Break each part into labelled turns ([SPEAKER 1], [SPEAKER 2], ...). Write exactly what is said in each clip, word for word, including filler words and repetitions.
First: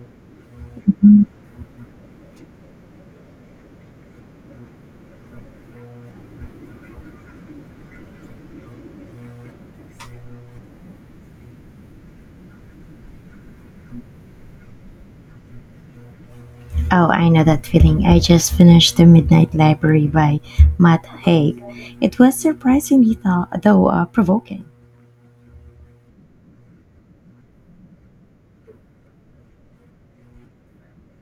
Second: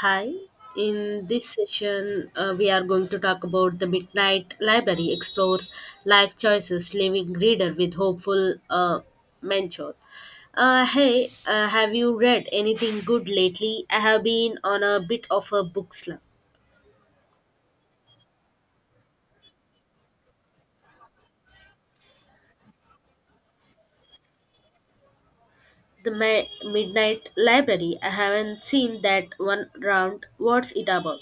[SPEAKER 1] Hi, in
[SPEAKER 2] Oh,
[SPEAKER 1] this session, uh, we are going to talk about The Midnight Library Explores Life Choices, Leaving Reader with Hopeful uh, Mentor. Uh, hey, uh, have you read anything good lately? I have been on a bit of a book slump.
[SPEAKER 2] I know that feeling. I just finished The Midnight Library by Matt Haig. It was surprisingly, tho- though, uh, provoking.
[SPEAKER 1] The Mi- Midnight Library, I haven't seen that one round. What's it about?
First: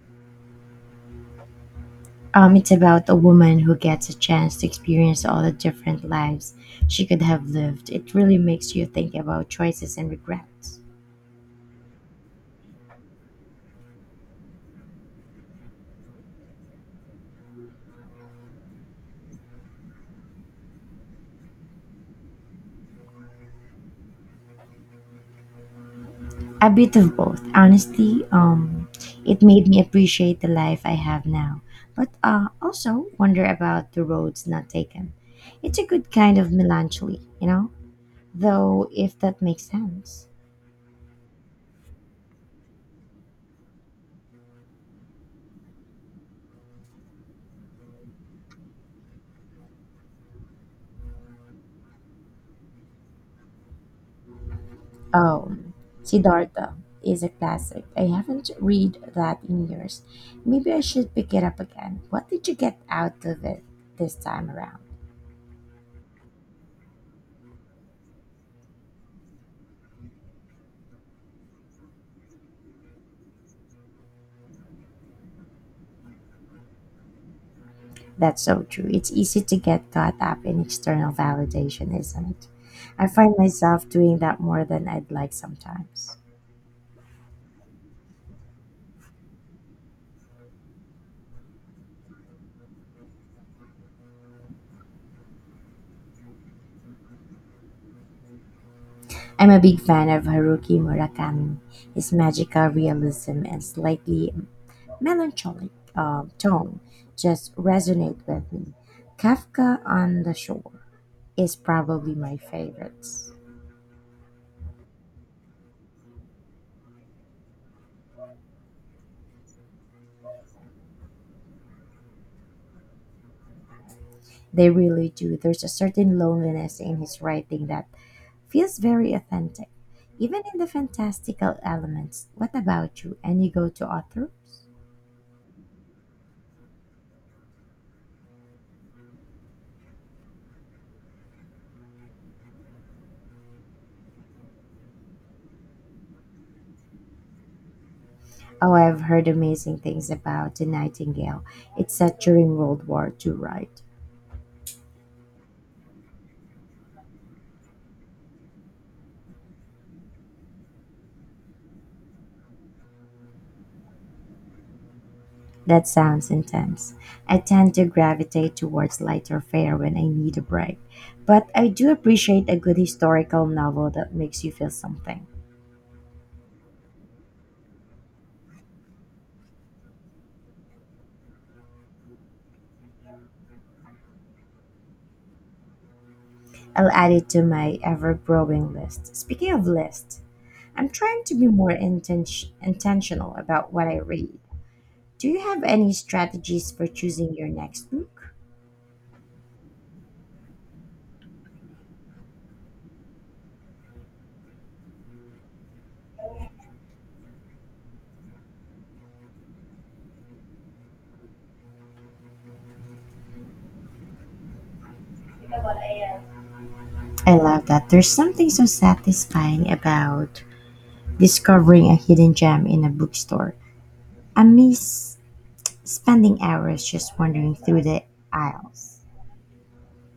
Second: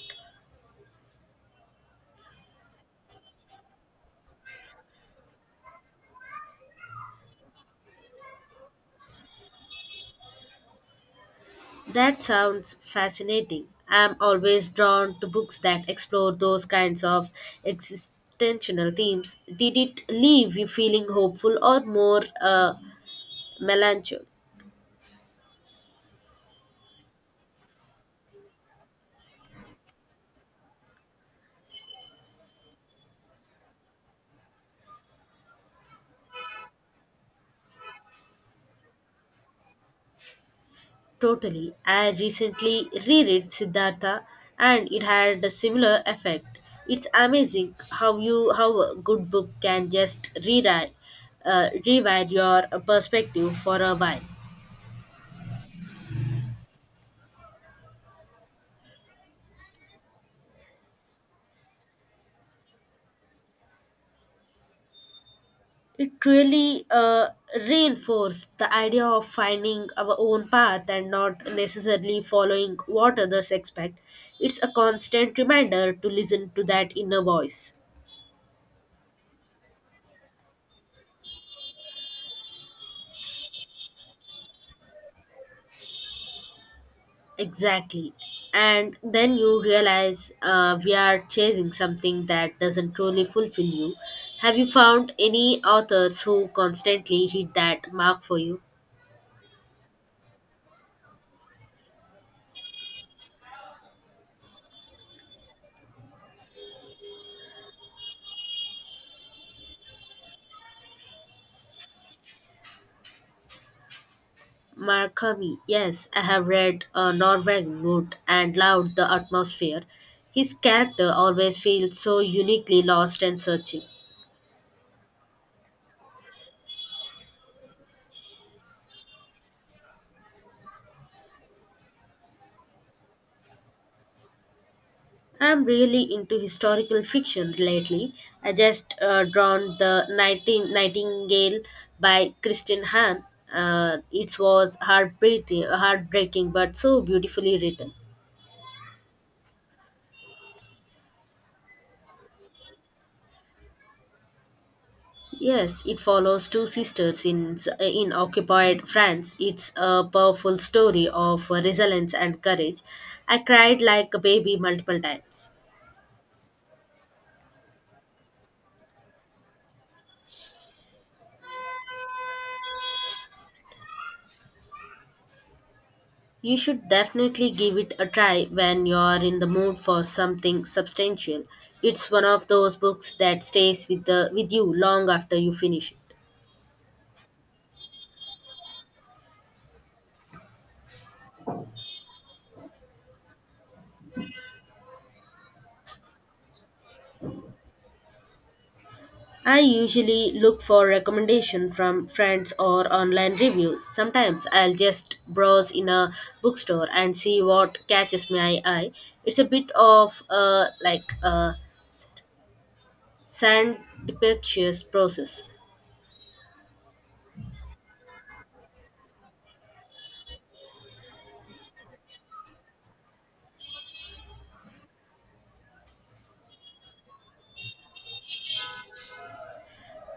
[SPEAKER 2] Um, it's about a woman who gets a chance to experience all the different lives she could have lived. It really makes you think about choices and regrets.
[SPEAKER 1] That sounds fascinating. I'm always drawn to books that explore those kinds of existential themes. Did it leave you feeling hopeful or more uh, melancholic?
[SPEAKER 2] A bit of both. Honestly, um, it made me appreciate the life I have now, but uh, also wonder about the roads not taken. It's a good kind of melancholy, you know? Though, if that makes sense.
[SPEAKER 1] Totally. I recently reread Siddhartha and it had a similar effect. It's amazing how you how a good book can just rewrite uh, rewrite your perspective for a while.
[SPEAKER 2] Um, Siddhartha is a classic. I haven't read that in years. Maybe I should pick it up again. What did you get out of it this time around?
[SPEAKER 1] It really uh, reinforced the idea of finding our own path and not necessarily following what others expect. It's a constant reminder to listen to that inner voice.
[SPEAKER 2] That's so true. It's easy to get caught up in external validation, isn't it? I find myself doing that more than I'd like sometimes.
[SPEAKER 1] Exactly. And then you realize uh, we are chasing something that doesn't truly fulfill you. Have you found any authors who constantly hit that mark for you?
[SPEAKER 2] I'm a big fan of Haruki Murakami. His magical realism and slightly melancholic uh, tone just resonate with me. Kafka on the Shore is probably my favorites.
[SPEAKER 1] Markami, yes, I have read uh, Norweg Note and loved the atmosphere. His character always feels so uniquely lost and searching.
[SPEAKER 2] They really do. There's a certain loneliness in his writing that feels very authentic, even in the fantastical elements. What about you? Any go-to authors?
[SPEAKER 1] I'm really into historical fiction lately. I just uh, drawn the Nighting- Nightingale by Christine Hahn. Uh, it was heartbreaking, heartbreaking, but so beautifully written.
[SPEAKER 2] Oh, I've heard amazing things about The Nightingale. It's set during World War Two, right?
[SPEAKER 1] Yes, it follows two sisters in in occupied France. It's a powerful story of resilience and courage. I cried like a baby multiple times.
[SPEAKER 2] That sounds intense. I tend to gravitate towards lighter fare when I need a break, but I do appreciate a good historical novel that makes you feel something.
[SPEAKER 1] You should definitely give it a try when you're in the mood for something substantial. It's one of those books that stays with the with you long after you finish it.
[SPEAKER 2] I'll add it to my ever growing list. Speaking of lists, I'm trying to be more inten- intentional about what I read. Do you have any strategies for choosing your next book?
[SPEAKER 1] I usually look for recommendation from friends or online reviews. Sometimes I'll just browse in a bookstore and see what catches my eye. It's a bit of a like a serendipitous process.
[SPEAKER 2] I love that. There's something so satisfying about discovering a hidden gem in a bookstore. I miss spending hours just wandering through the aisles.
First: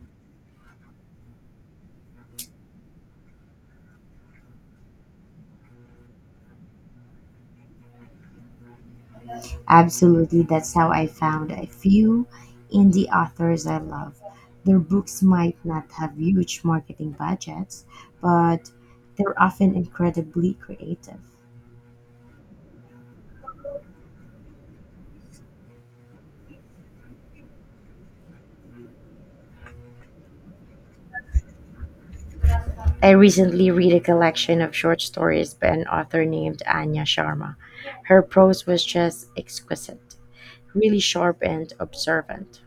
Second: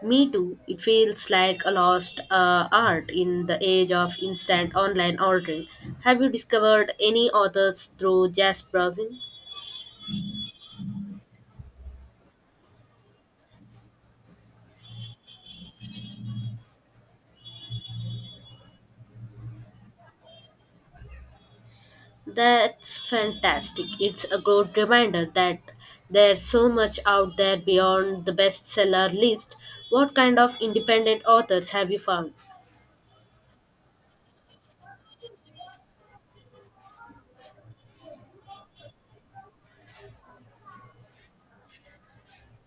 [SPEAKER 1] Me too. It feels like a lost uh, art in the age of instant online ordering. Have you discovered any authors through just browsing?
[SPEAKER 2] Absolutely, that's how I found a few indie authors I love. Their books might not have huge marketing budgets, but they're often incredibly creative.
[SPEAKER 1] That's fantastic. It's a good reminder that there's so much out there beyond the bestseller list. What kind of independent authors have you found?
[SPEAKER 2] I recently read a collection of short stories by an author named Anya Sharma. Her prose was just exquisite, really sharp and observant.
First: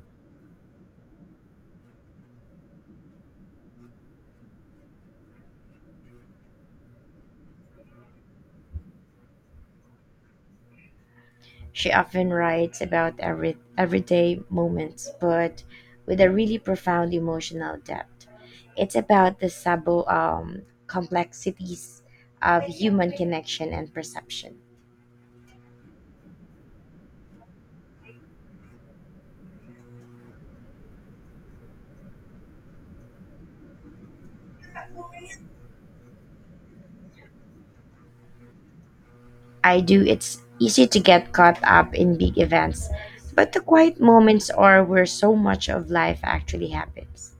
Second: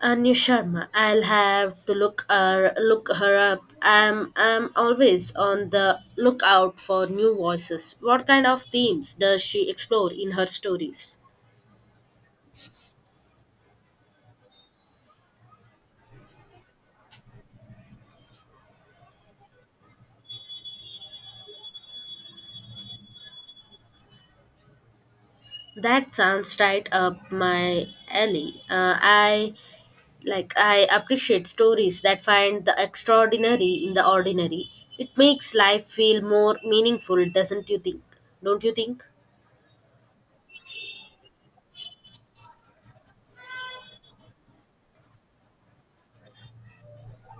[SPEAKER 1] Anya Sharma. I'll have to look her look her up. I'm I'm always on the lookout for new voices. What kind of themes does she explore in her stories?
[SPEAKER 2] She often writes about every, everyday moments, but with a really profound emotional depth. It's about the sabo um, complexities of human connection and perception.
[SPEAKER 1] That sounds right up my alley. Uh, I like i appreciate stories that find the extraordinary in the ordinary. It makes life feel more meaningful, doesn't you think don't you think?
[SPEAKER 2] I do. It's easy to get caught up in big events, but the quiet moments are where so much of life actually happens.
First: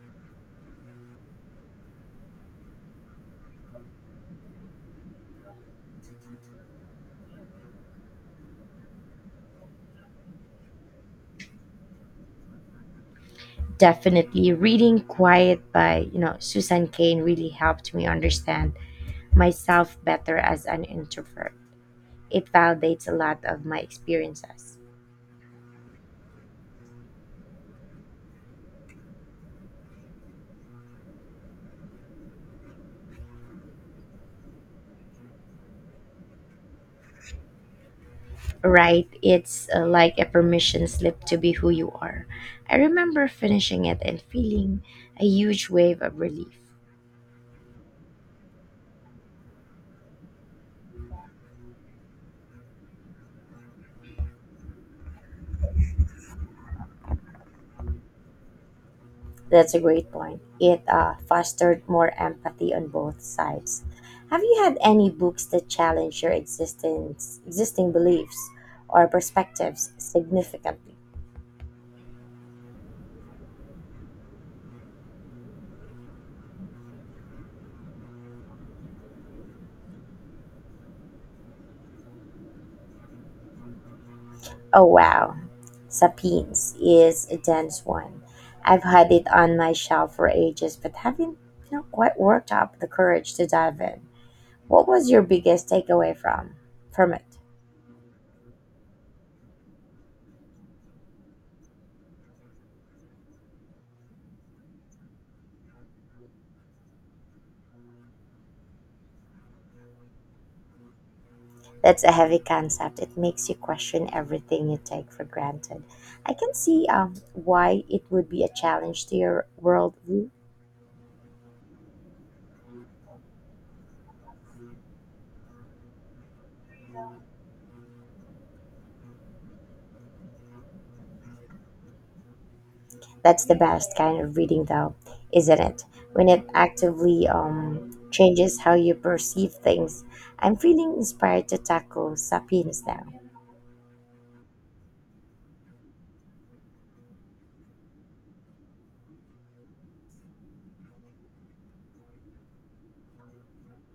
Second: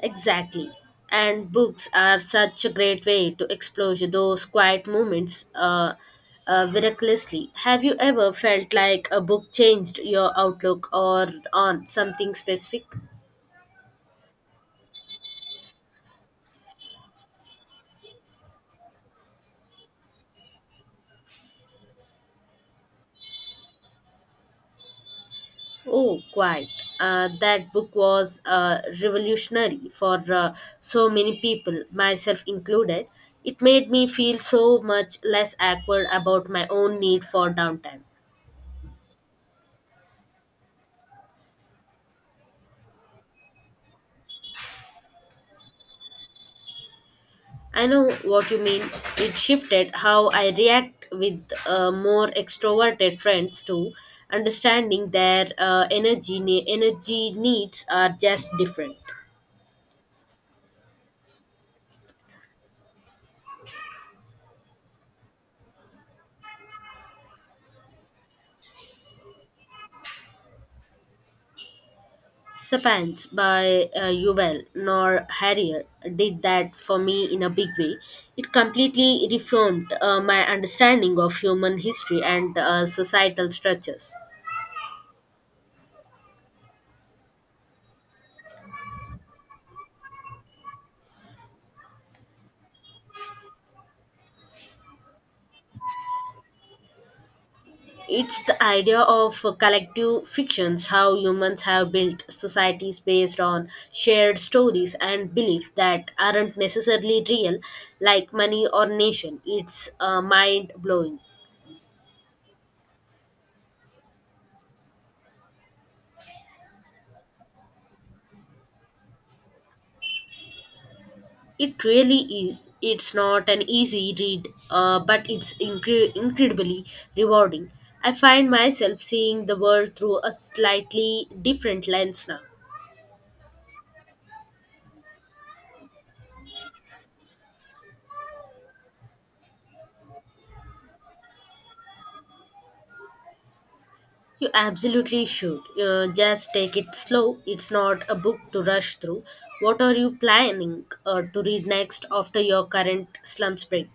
[SPEAKER 1] Exactly, and books are such a great way to explore those quiet moments. Uh, uh, miraculously Have you ever felt like a book changed your outlook or on something specific?
[SPEAKER 2] Definitely, reading Quiet by you know Susan Cain really helped me understand myself better as an introvert. It validates a lot of my experiences.
[SPEAKER 1] Oh, quite. Uh, that book was uh, revolutionary for uh, so many people, myself included. It made me feel so much less awkward about my own need for downtime.
[SPEAKER 2] Right? It's uh, like a permission slip to be who you are. I remember finishing it and feeling a huge wave of relief.
[SPEAKER 1] I know what you mean. It shifted how I react with uh, more extroverted friends too. Understanding their uh, energy ne- energy needs are just different.
[SPEAKER 2] That's a great point. It uh, fostered more empathy on both sides. Have you had any books that challenge your existence, existing beliefs or perspectives significantly?
[SPEAKER 1] Spans by uh, Yuval Noah Harrier did that for me in a big way. It completely reformed uh, my understanding of human history and uh, societal structures.
[SPEAKER 2] Oh, wow. Sapiens is a dense one. I've had it on my shelf for ages, but haven't, you know, quite worked up the courage to dive in. What was your biggest takeaway from from it?
[SPEAKER 1] It's the idea of uh, collective fictions, how humans have built societies based on shared stories and beliefs that aren't necessarily real, like money or nation. It's uh, mind blowing.
[SPEAKER 2] That's a heavy concept. It makes you question everything you take for granted. I can see um, why it would be a challenge to your worldview.
[SPEAKER 1] It really is. It's not an easy read, uh, but it's incre- incredibly rewarding. I find myself seeing the world through a slightly different lens now.
[SPEAKER 2] That's the best kind of reading, though, isn't it? When it actively um, changes how you perceive things. I'm feeling inspired to tackle Sapiens now.
[SPEAKER 1] You absolutely should. Uh, just take it slow. It's not a book to rush through. What are you planning uh, to read next after your current slumps break?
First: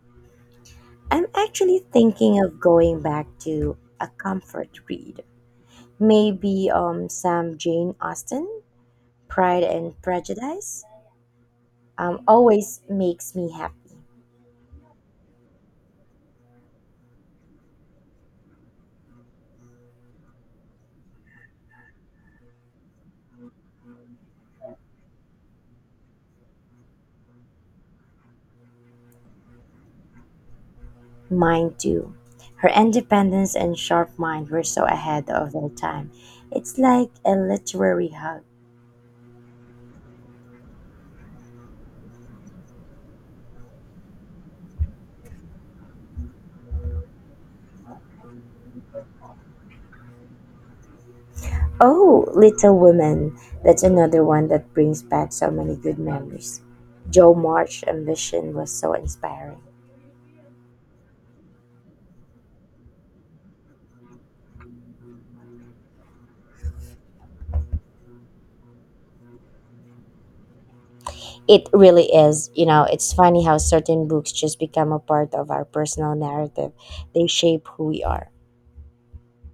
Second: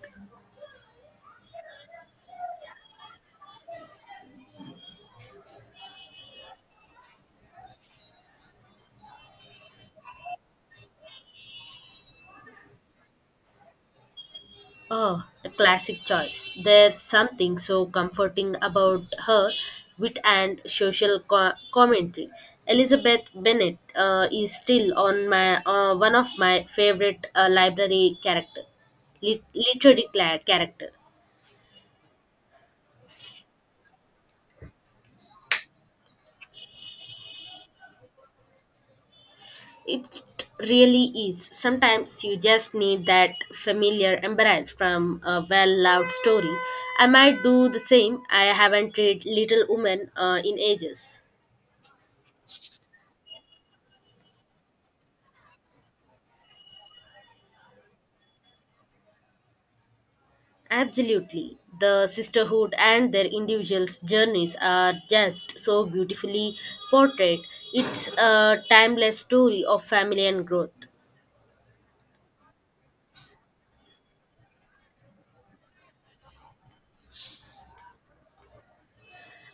[SPEAKER 2] I'm actually thinking of going back to a comfort read. Maybe um, some Jane Austen, Pride and Prejudice, um, always makes me happy.
[SPEAKER 1] Oh, a classic choice. There's something so comforting about her wit and social co- commentary. Elizabeth Bennet uh, is still on my uh, one of my favorite uh, library character, lit- literary cla- character.
[SPEAKER 2] Mine too. Her independence and sharp mind were so ahead of their time. It's like a literary hug.
[SPEAKER 1] It really is. Sometimes you just need that familiar embrace from a well-loved story. I might do the same. I haven't read Little Women uh, in ages.
[SPEAKER 2] Oh, Little Women, that's another one that brings back so many good memories. Joe March's ambition was so inspiring.
[SPEAKER 1] Absolutely. The sisterhood and their individuals' journeys are just so beautifully portrayed. It's a timeless story of family and growth.
[SPEAKER 2] It really is. You know, it's funny how certain books just become a part of our personal narrative. They shape who we are.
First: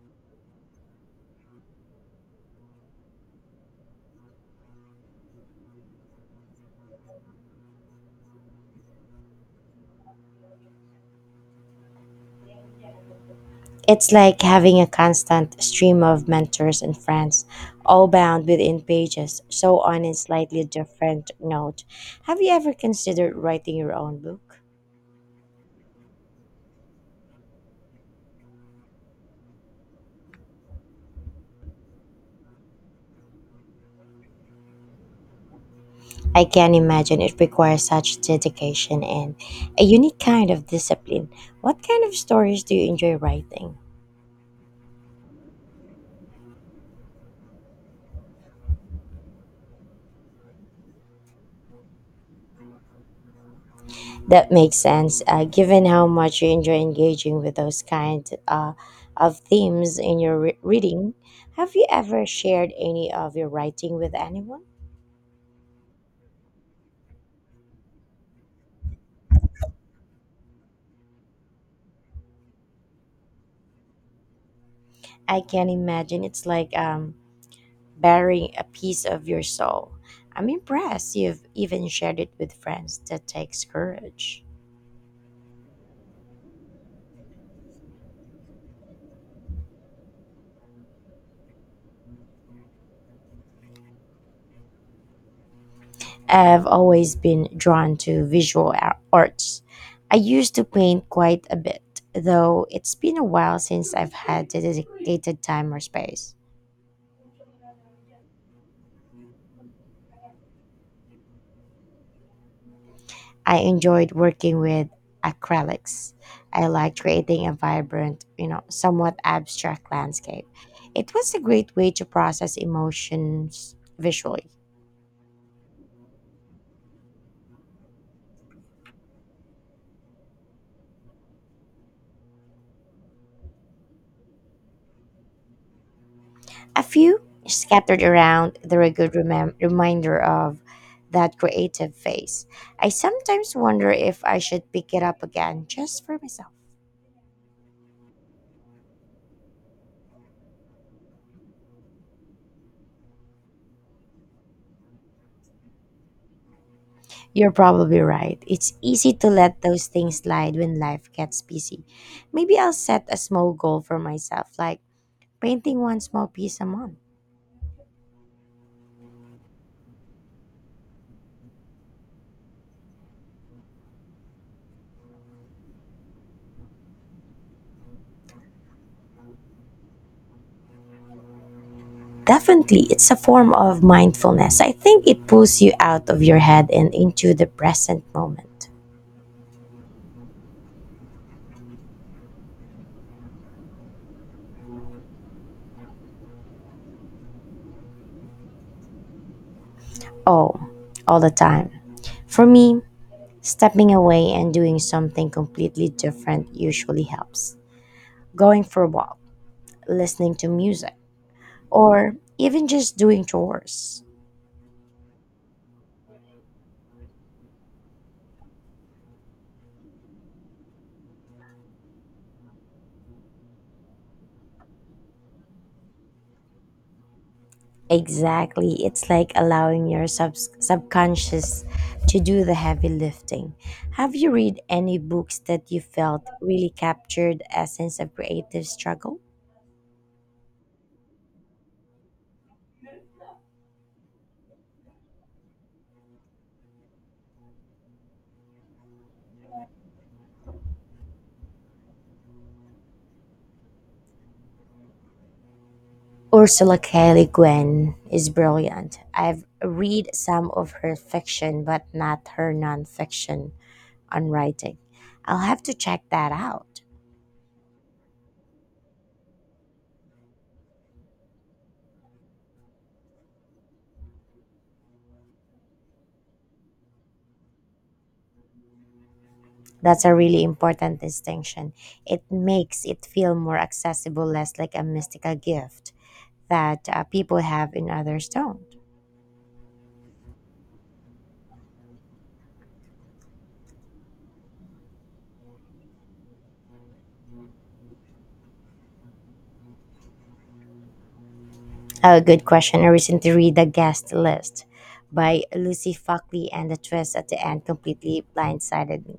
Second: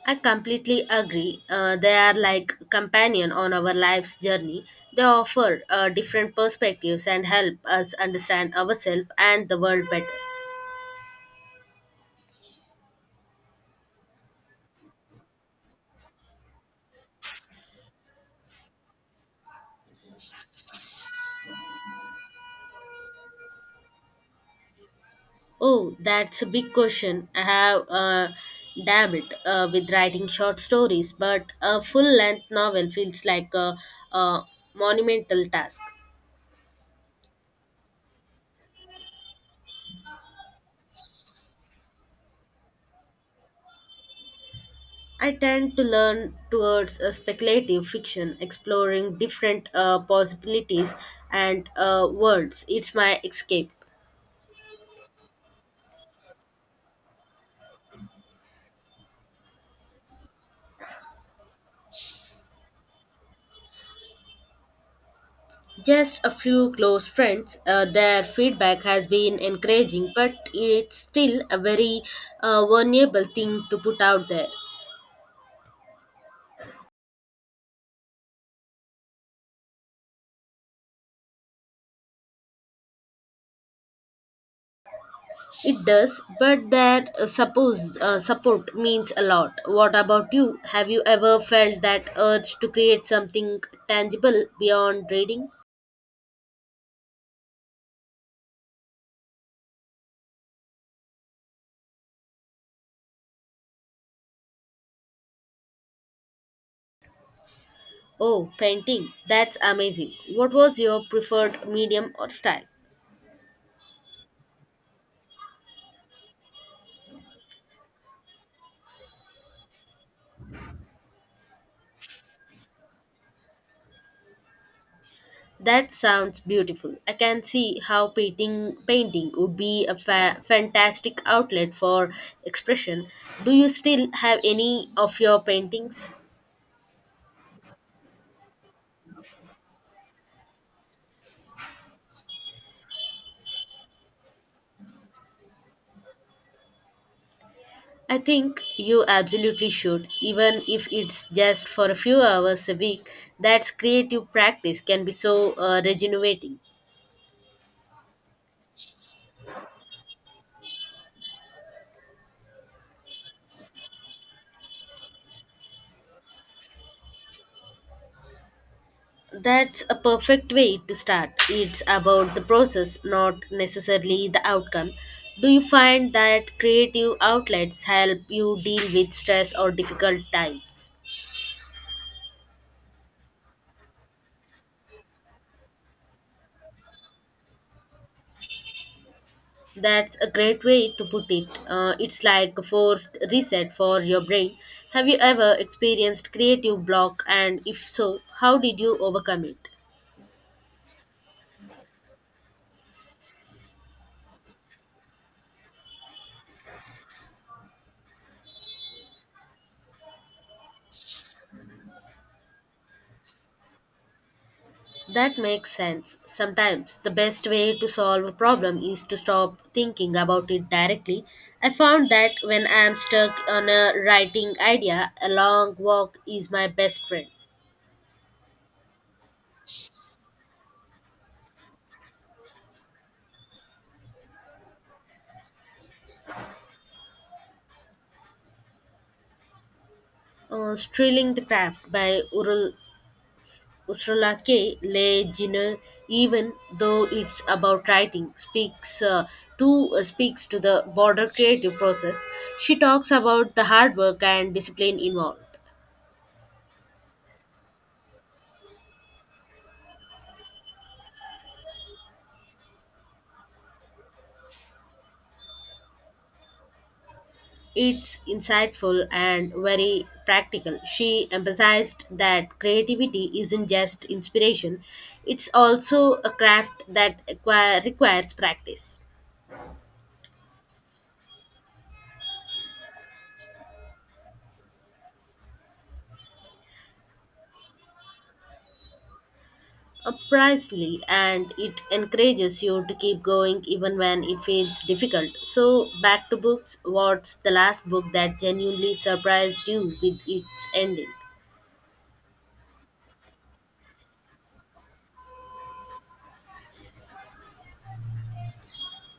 [SPEAKER 1] I completely agree. Uh, they are like companion on our life's journey. They offer uh, different perspectives and help us understand ourselves and the world better.
[SPEAKER 2] It's like having a constant stream of mentors and friends, all bound within pages, so on a slightly different note. Have you ever considered writing your own book?
[SPEAKER 1] Oh, that's a big question. I have uh, dabbled uh, with writing short stories, but a full length novel feels like a, a monumental task.
[SPEAKER 2] I can imagine it requires such dedication and a unique kind of discipline. What kind of stories do you enjoy writing?
[SPEAKER 1] I tend to learn towards a speculative fiction, exploring different uh, possibilities and uh, worlds. It's my escape.
[SPEAKER 2] That makes sense, uh, given how much you enjoy engaging with those kind uh, of themes in your re- reading. Have you ever shared any of your writing with anyone?
[SPEAKER 1] Just a few close friends, uh, their feedback has been encouraging, but it's still a very uh, vulnerable thing to put out there.
[SPEAKER 2] I can imagine it's like um, bearing a piece of your soul. I'm impressed you've even shared it with friends. That takes courage.
[SPEAKER 1] It does, but that uh, suppose uh, support means a lot. What about you? Have you ever felt that urge to create something tangible beyond reading?
[SPEAKER 2] I've always been drawn to visual ar- arts. I used to paint quite a bit, though it's been a while since I've had the dedicated time or space.
[SPEAKER 1] Oh, painting. That's amazing. What was your preferred medium or style?
[SPEAKER 2] I enjoyed working with acrylics. I liked creating a vibrant, you know, somewhat abstract landscape. It was a great way to process emotions visually.
[SPEAKER 1] That sounds beautiful. I can see how painting painting would be a fa- fantastic outlet for expression. Do you still have any of your paintings?
[SPEAKER 2] A few scattered around, they're a good remem- reminder of that creative phase. I sometimes wonder if I should pick it up again just for myself.
[SPEAKER 1] I think you absolutely should, even if it's just for a few hours a week. That's creative practice can be so uh, regenerating.
[SPEAKER 2] You're probably right. It's easy to let those things slide when life gets busy. Maybe I'll set a small goal for myself, like painting one small piece a month.
[SPEAKER 1] That's a perfect way to start. It's about the process, not necessarily the outcome. Do you find that creative outlets help you deal with stress or difficult times?
[SPEAKER 2] Definitely, it's a form of mindfulness. I think it pulls you out of your head and into the present moment.
[SPEAKER 1] That's a great way to put it. Uh, it's like a forced reset for your brain. Have you ever experienced creative block, and if so, how did you overcome it?
[SPEAKER 2] Oh, all the time. For me, stepping away and doing something completely different usually helps. Going for a walk, listening to music, or even just doing chores.
[SPEAKER 1] That makes sense. Sometimes the best way to solve a problem is to stop thinking about it directly. I found that when I am stuck on a writing idea, a long walk is my best friend.
[SPEAKER 2] Exactly. It's like allowing your sub- subconscious to do the heavy lifting. Have you read any books that you felt really captured essence of creative struggle?
[SPEAKER 1] Uh, Strilling the Craft by Urul Ursula K. Le Guin, even though it's about writing, speaks uh, to uh, speaks to the broader creative process. She talks about the hard work and discipline involved.
[SPEAKER 2] Ursula K Le Guin is brilliant. I've read some of her fiction, but not her nonfiction on writing. I'll have to check that out.
[SPEAKER 1] It's insightful and very practical. She emphasized that creativity isn't just inspiration; it's also a craft that acquire, requires practice.
[SPEAKER 2] That's a really important distinction. It makes it feel more accessible, less like a mystical gift that uh, people have and others don't.
[SPEAKER 1] Uh, Precisely, and it encourages you to keep going even when it feels difficult. So, back to books. What's the last book that genuinely surprised you with its ending?
[SPEAKER 2] A good question. I recently read The Guest List by Lucy Fockley, and the twist at the end completely blindsided me.